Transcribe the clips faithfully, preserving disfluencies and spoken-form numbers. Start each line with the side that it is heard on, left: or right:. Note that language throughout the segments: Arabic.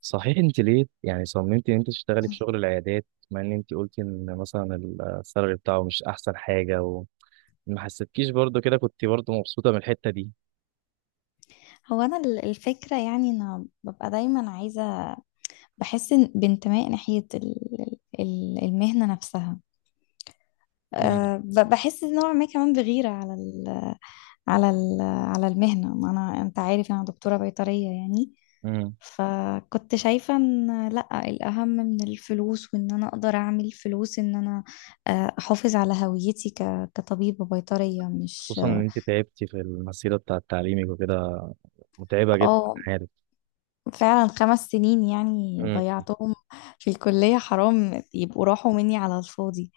right: صحيح، انت ليه يعني صممتي ان انت تشتغلي في شغل العيادات، مع ان انت قلتي ان مثلا السالري بتاعه مش احسن حاجه وما حسيتكيش برضو كده، كنت برضو مبسوطه من الحته دي؟
left: هو انا ال- الفكره، يعني انا ببقى دايما عايزه. بحس إن- بانتماء ناحيه ال- ال- المهنه نفسها.
right: امم.
left: أه ب- بحس نوع ما كمان بغيره على ال على ال على المهنه. ما انا انت عارف انا دكتوره بيطريه يعني.
right: امم.
left: فكنت شايفه ان لا الاهم من الفلوس، وان انا اقدر اعمل فلوس، ان انا آه، احافظ على هويتي ك- كطبيبه بيطريه، مش.
right: خصوصا ان انت تعبتي في المسيره بتاعه تعليمك وكده، متعبه جدا،
left: اه،
right: عارف.
left: فعلا خمس سنين يعني
right: امم.
left: ضيعتهم في الكلية، حرام يبقوا راحوا مني على الفاضي.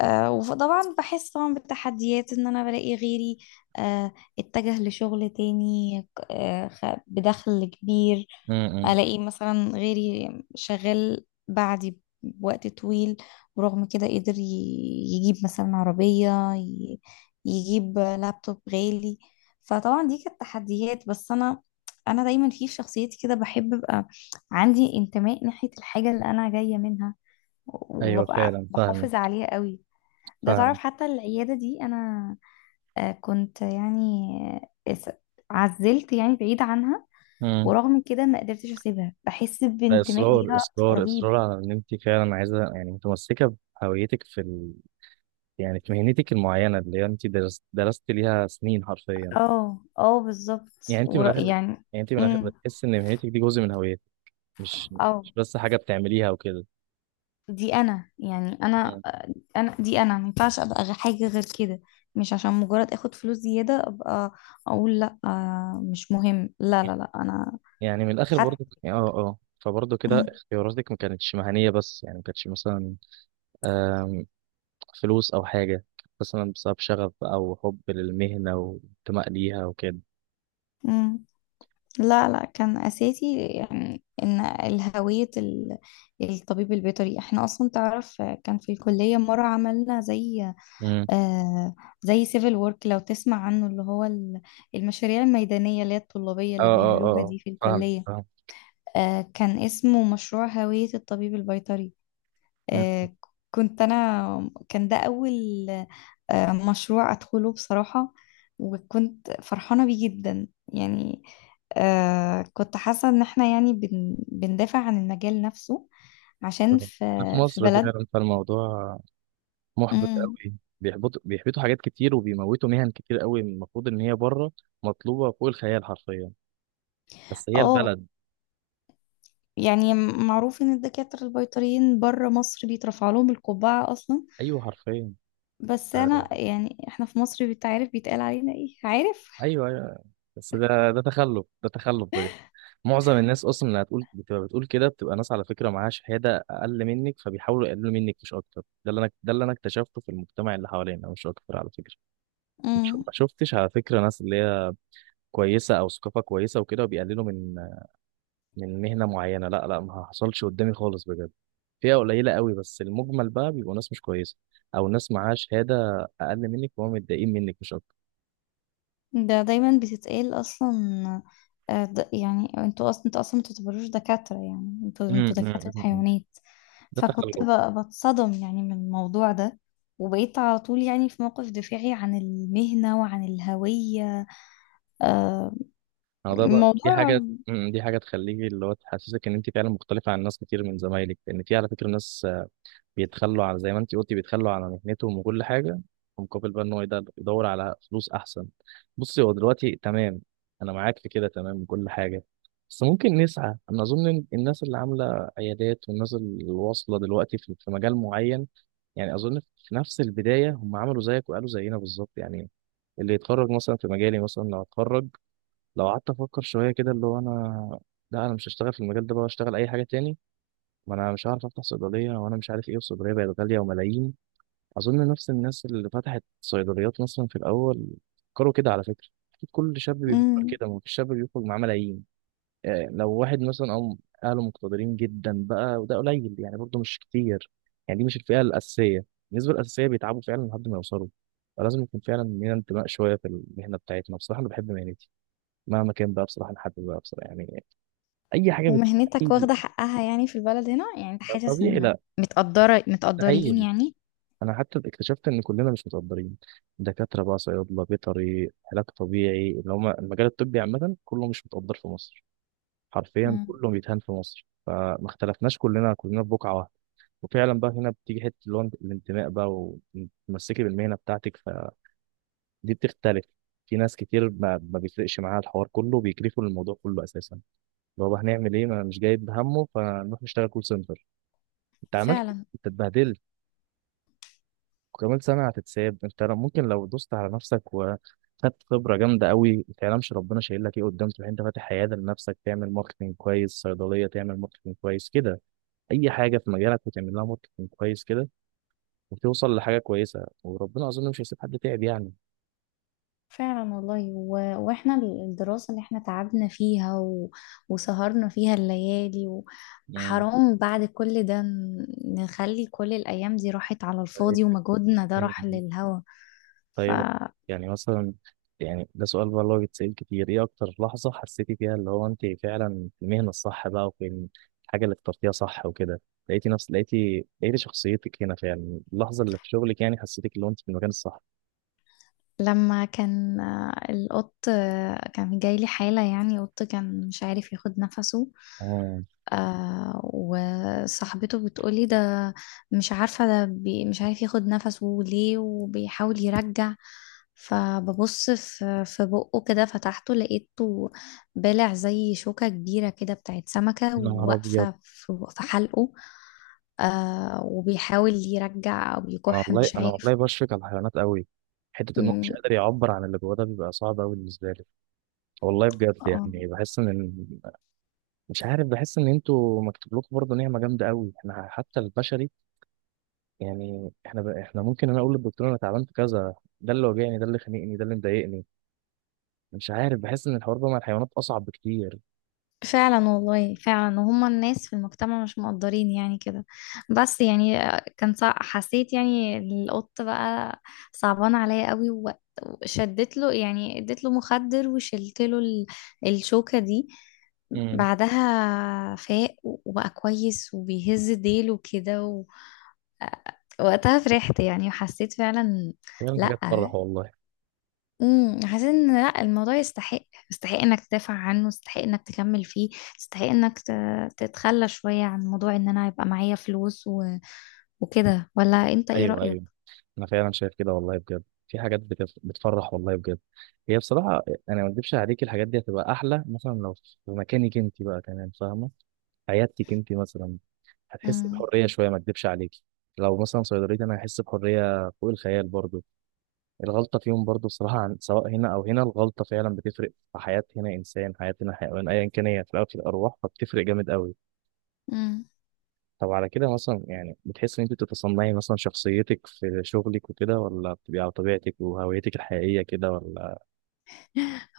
left: أه وطبعا بحس طبعا بالتحديات ان انا بلاقي غيري أه اتجه لشغل تاني أه خ- بدخل كبير،
right: امم.
left: الاقي مثلا غيري شغال بعدي بوقت طويل، ورغم كده قدر ي- يجيب مثلا عربية، ي- يجيب لابتوب غالي. فطبعا دي كانت تحديات، بس انا انا دايما في شخصيتي كده بحب ابقى عندي انتماء ناحية الحاجة اللي انا جاية منها،
right: ايوه،
left: وببقى
right: فعلا فاهمك،
left: بحافظ عليها قوي. ده تعرف
right: فاهمك.
left: حتى العيادة دي انا آه، كنت يعني، آه، عزلت يعني بعيد عنها،
right: امم.
left: ورغم كده ما قدرتش اسيبها، بحس بانتماء
right: اصرار
left: ليها
right: اصرار
left: رهيب.
right: اصرار على ان انت فعلا عايزه، يعني متمسكه بهويتك في ال... يعني في مهنتك المعينه اللي انت درست درست ليها سنين حرفيا.
left: اه، اه، بالظبط،
right: يعني انت من
left: ور-
right: الاخر
left: يعني.
right: يعني انت من الاخر
left: امم
right: بتحس ان مهنتك دي جزء من هويتك، مش
left: اه،
right: مش بس حاجه بتعمليها وكده.
left: دي انا يعني، انا
right: مم.
left: آه، انا دي انا ما ينفعش ابقى غ- حاجه غير كده. مش عشان مجرد اخد فلوس زياده ابقى اقول لا، آه، مش مهم، لا لا لا انا
right: يعني من الاخر برضو،
left: حتى.
right: اه اه، فبرضو كده
left: مم.
right: اختياراتك ما كانتش مهنيه، بس يعني ما كانتش مثلا آم، فلوس او حاجه، كانت مثلا بسبب شغف او حب للمهنه وانتماء ليها وكده.
left: مم. لا، لا، كان اساسي، يعني ان الهويه ال- الطبيب البيطري. احنا اصلا تعرف كان في الكليه مره عملنا زي
right: امم.
left: آه زي سيفل وورك، لو تسمع عنه، اللي هو ال- المشاريع الميدانية اللي هي الطلابية
right: اه
left: اللي
right: اه اه
left: بيعملوها
right: آه.
left: دي في
right: فاهم،
left: الكلية.
right: فاهم.
left: آه كان اسمه مشروع هوية الطبيب البيطري.
right: مم.
left: آه كنت أنا، كان ده أول آه مشروع أدخله بصراحة، وكنت فرحانة بيه جدا يعني. آه كنت حاسة إن احنا يعني بن بندافع عن المجال نفسه، عشان في
right: احنا في
left: في
right: مصر
left: بلد.
right: فعلا، فالموضوع محبط
left: مم.
right: قوي. بيحبطوا بيحبطوا حاجات كتير وبيموتوا مهن كتير قوي، المفروض ان هي بره مطلوبه فوق الخيال حرفيا، بس هي
left: اه،
right: البلد.
left: يعني معروف ان الدكاترة البيطريين بره مصر بيترفع لهم القبعة اصلا.
right: ايوه، حرفيا.
left: بس
right: آه،
left: انا يعني احنا في مصر بتعرف بيتقال علينا ايه، عارف؟
right: ايوه ايوه. بس ده ده تخلف، ده تخلف بجد. معظم الناس اصلا اللي هتقول بتبقى بتقول كده، بتبقى ناس على فكره معاها شهاده اقل منك فبيحاولوا يقللوا منك مش اكتر، ده اللي انا ده اللي انا اكتشفته في المجتمع اللي حوالينا مش اكتر على فكره. مش
left: امم
right: ما شفتش على فكره ناس اللي هي كويسه او ثقافه كويسه وكده، وبيقللوا من من مهنه معينه، لا لا، ما حصلش قدامي خالص بجد. فئة قليلة قوي، بس المجمل بقى بيبقوا ناس مش كويسة، أو ناس معاها شهادة أقل منك وهم متضايقين منك مش أكتر.
left: ده دايما بتتقال اصلا. آه، د- يعني انتوا اصلا، انتوا اصلا ما تعتبروش دكاترة، يعني انتوا
right: أمم،
left: انتوا
right: أمم،
left: دكاترة
right: أمم. أمم.
left: حيوانات.
right: ده تخلف.
left: فكنت ب- بتصدم يعني من الموضوع ده، وبقيت على طول يعني في موقف دفاعي عن المهنة وعن الهوية. آه،
right: أنا ده بقى، دي
left: الموضوع.
right: حاجة أمم، دي حاجة تخليكي اللي هو تحسسك إن أنت فعلا مختلفة عن ناس كتير من زمايلك، لأن في على فكرة ناس بيتخلوا، على زي ما انت قلتي بيتخلوا على مهنتهم وكل حاجه، مقابل بقى ان هو يدل- يدور على فلوس احسن. بصي، هو دلوقتي تمام، انا معاك في كده تمام وكل حاجه. بس ممكن نسعى. انا اظن إن الناس اللي عامله عيادات والناس اللي واصله دلوقتي في في مجال معين، يعني اظن في نفس البدايه هم عملوا زيك وقالوا زينا بالظبط يعني. اللي يتخرج مثلا في مجالي مثلا، لو اتخرج، لو قعدت افكر شويه كده اللي هو انا، لا انا مش هشتغل في المجال ده، بقى اشتغل اي حاجه تاني، ما انا مش عارف افتح صيدليه، وانا مش عارف ايه، الصيدليه بقت غاليه وملايين. اظن نفس الناس اللي فتحت صيدليات مثلا في الاول فكروا كده على فكره، اكيد كل شاب بيفكر
left: مم.
right: كده، ما فيش شاب بيخرج معاه ملايين. آه، لو واحد مثلا او اهله مقتدرين جدا بقى، وده قليل يعني برضه مش كتير، يعني دي مش الفئه الاساسيه، النسبه الاساسيه بيتعبوا فعلا لحد ما يوصلوا. فلازم يكون فعلا لينا انتماء شويه في المهنه بتاعتنا، بصراحه انا بحب مهنتي مهما كان بقى، بصراحه لحد بقى، بصراحه يعني اي حاجه بت...
left: ومهنتك
right: أي-
left: واخدة حقها يعني في البلد هنا، يعني انت حاسس
right: طبيعي،
left: ان
right: لا،
left: متقدرة،
right: ده حقيقي.
left: متقدرين يعني؟
right: انا حتى اكتشفت ان كلنا مش متقدرين، دكاتره بقى، صيادله، بيطري، علاج طبيعي، اللي هم المجال الطبي عامه كله مش متقدر في مصر. حرفيا
left: مم.
right: كله بيتهان في مصر، فما اختلفناش، كلنا كلنا في بقعه واحده. وفعلا بقى هنا بتيجي حته اللي هو الانتماء بقى، وتمسكي بالمهنه بتاعتك، فدي بتختلف. في ناس كتير ما, ما بيفرقش معاها الحوار كله، بيكرفوا الموضوع كله اساسا، اللي هو بقى هنعمل ايه، ما أنا مش جايب همه، فنروح نشتغل كول سنتر. انت عملت
left: فعلا.
right: انت اتبهدلت، وكمان سنة هتتساب، انت لو- ممكن لو دوست على نفسك وخدت خبرة جامدة قوي، ما تعلمش ربنا شايل لك ايه قدام، تروح انت فاتح عيادة لنفسك تعمل ماركتنج كويس، صيدلية تعمل ماركتنج كويس كده، اي حاجة في مجالك وتعمل لها ماركتنج كويس كده، وتوصل لحاجة كويسة، وربنا اظن مش هيسيب حد تعب يعني.
left: فعلا والله، و... واحنا الدراسة اللي احنا تعبنا فيها، و... وسهرنا فيها الليالي. و...
right: مم.
left: حرام بعد كل ده ن- نخلي كل الأيام دي راحت على
right: طيب.
left: الفاضي، ومجهودنا ده
right: مم.
left: راح للهوا.
right: طيب، يعني مثلا، يعني ده سؤال بقى اللي هو بيتسأل كتير، ايه اكتر لحظة حسيتي فيها اللي هو انت فعلا في المهنة الصح بقى وفي الحاجة اللي اخترتيها صح وكده، لقيتي نفس لقيتي لقيتي شخصيتك هنا فعلا، اللحظة اللي في شغلك يعني حسيتك اللي هو انت في المكان الصح؟
left: لما كان آه، القط، آه، كان جاي لي حالة، يعني قط كان مش عارف ياخد نفسه.
right: اه،
left: آه وصاحبته بتقولي ده مش عارفة، ده بي مش عارف ياخد نفسه ليه، وبيحاول يرجع. فببص في في بقه كده، فتحته لقيته بالع زي شوكة كبيرة كده بتاعت سمكة،
right: يا نهار ابيض.
left: واقفة في في حلقه. آه وبيحاول يرجع أو
right: انا
left: يكح
right: والله
left: مش
right: انا
left: عارف.
right: والله بشفق على الحيوانات قوي. حتة ان هو مش
left: مم.
right: قادر يعبر عن اللي جواه ده بيبقى صعب قوي بالنسبة لي. والله بجد
left: اه،
right: يعني بحس ان، مش عارف، بحس ان انتوا مكتوب لكم برضه نعمة جامدة قوي، احنا حتى البشري. يعني احنا ب... احنا ممكن انا اقول للدكتور انا تعبان في كذا، ده اللي واجعني، ده اللي خانقني، ده اللي مضايقني. مش عارف، بحس ان الحوار ده مع الحيوانات اصعب بكتير.
left: فعلا والله، فعلا وهم الناس في المجتمع مش مقدرين يعني كده. بس يعني كان صع... حسيت يعني القط بقى صعبان عليا قوي، و- وشدت له يعني، اديت له مخدر، وشلت له ال... الشوكة دي.
right: امم.
left: بعدها فاق وبقى كويس وبيهز ديله كده، و... وقتها فرحت يعني، وحسيت فعلا.
right: فعلا، حاجات
left: لأ.
right: تفرح والله.
left: امم حاسين ان لا الموضوع يستحق، يستحق انك تدافع عنه، يستحق انك تكمل فيه، يستحق انك ت- تتخلى شوية عن موضوع ان انا يبقى معايا فلوس و... وكده، ولا انت ايه
right: ايوه
left: رأيك؟
right: ايوه، انا فعلا شايف كده والله بجد، في حاجات بتف... بتفرح والله بجد. هي بصراحه، انا ما اكدبش عليك، الحاجات دي هتبقى احلى مثلا لو في مكانك انت بقى كمان فاهمه، عيادتك انت مثلا، هتحسي
left: امم
right: بحريه شويه ما اكدبش عليك. لو مثلا صيدليتي انا هحس بحريه فوق الخيال برضه. الغلطة فيهم برضو الصراحة، عن سواء هنا أو هنا الغلطة فعلا بتفرق في حياة، هنا إنسان، حياة هنا حيوان، أيا كان هي في الأول في الأرواح، فبتفرق جامد قوي.
left: امم
right: طب على كده مثلا، يعني بتحس إن أنت بتتصنعي مثلا شخصيتك في شغلك وكده، ولا بتبقي على طبيعتك وهويتك الحقيقية كده، ولا؟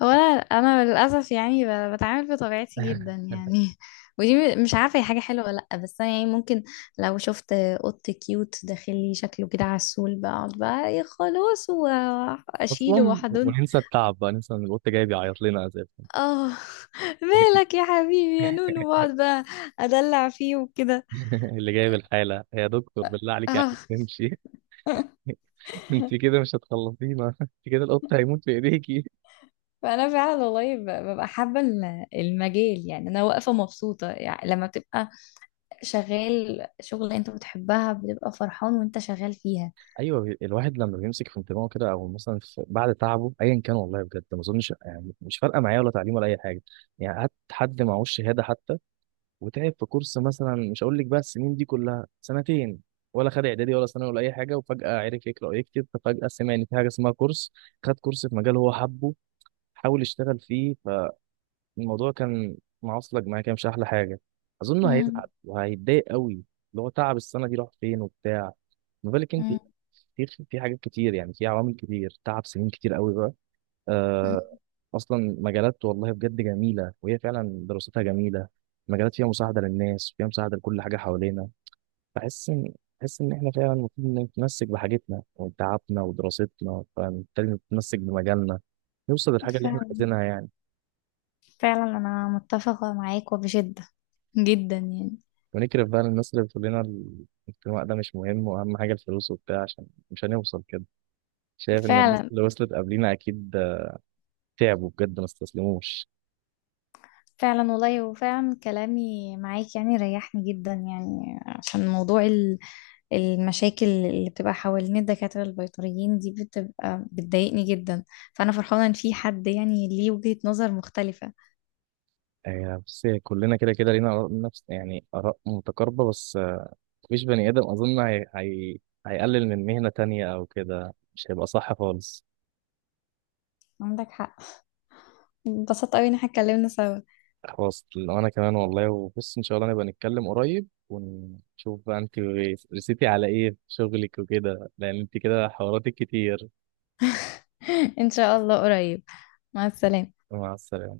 left: هو انا انا للاسف يعني ب- بتعامل بطبيعتي جدا يعني ودي م- مش عارفة هي حاجة حلوة ولا لا، بس انا يعني ممكن لو شفت قط كيوت داخل لي شكله كده عسول، بقعد بقى ايه، خلاص واشيله
right: أصلا،
left: واحضنه.
right: وننسى التعب بقى، ننسى إن القط جاي بيعيط لنا أساسا.
left: اه، مالك يا حبيبي يا نونو، واقعد بقى، ادلع فيه وكده.
right: اللي جايب الحالة، يا دكتور بالله عليك يعني
left: اه،
right: تمشي. أنت كده مش هتخلصينا. أنت كده القط هيموت في إيديكي.
left: فانا فعلا والله ب- ببقى حابه ال- المجال، يعني انا واقفه مبسوطه، يعني لما بتبقى شغال شغل انت بتحبها بتبقى فرحان وانت شغال فيها.
right: ايوه، بي- الواحد لما بيمسك في انتباهه كده او مثلا في بعد تعبه ايا كان، والله بجد ما اظنش، يعني مش فارقه معايا ولا تعليم ولا اي حاجه، يعني هات حد معهوش شهاده حتى، وتعب في كورس مثلا، مش هقول لك بقى السنين دي كلها، سنتين، ولا خد اعدادي ولا ثانوي ولا اي حاجه، وفجاه عرف يقرا ويكتب، ففجاه سمع ان في حاجه اسمها كورس، خد كورس في مجال هو حبه، حاول يشتغل فيه، الموضوع كان معصلج معايا كده، مش احلى حاجه، اظن هيزعل
left: امم
right: وهيتضايق قوي، اللي هو تعب السنه دي راح فين وبتاع، ما بالك انت.
left: مم.
right: في في حاجات كتير، يعني في عوامل كتير، تعب سنين كتير قوي بقى
left: مم.
right: آه. اصلا مجالات والله بجد جميله، وهي فعلا دراستها جميله، مجالات فيها مساعده للناس وفيها مساعده لكل حاجه حوالينا. بحس ان بحس ان احنا فعلا المفروض نتمسك بحاجتنا وتعبنا ودراستنا، فبالتالي نتمسك بمجالنا، نوصل للحاجه اللي احنا
left: فعلا،
right: عايزينها يعني.
left: فعلا انا متفقه معاك وبشده جدا يعني.
right: ونكرف بقى الناس اللي بتقول لنا ال- الانتماء ده مش مهم واهم حاجه الفلوس وبتاع، عشان مش هنوصل كده. شايف ان الناس
left: فعلا،
right: اللي وصلت قبلينا اكيد تعبوا بجد ما استسلموش.
left: فعلا والله، وفعلا كلامي معاك يعني ريحني جدا، يعني عشان موضوع المشاكل اللي بتبقى حوالين الدكاترة البيطريين دي، بتبقى بتضايقني جدا. فأنا فرحانة إن في حد يعني ليه وجهة نظر مختلفة.
right: آه، بس كلنا كده كده لينا آراء نفس يعني آراء متقاربة بس، آه، مفيش بني آدم أظن هي... هي... هيقلل من مهنة تانية أو كده، مش هيبقى صح خالص.
left: عندك حق، انبسطت أوي إن احنا اتكلمنا سوا.
right: خلاص، أنا كمان والله. وبص إن شاء الله نبقى نتكلم قريب ونشوف بقى أنت رسيتي على إيه في شغلك وكده، لأن أنت كده حواراتك كتير.
left: إن شاء الله قريب. مع السلامة.
right: مع السلامة.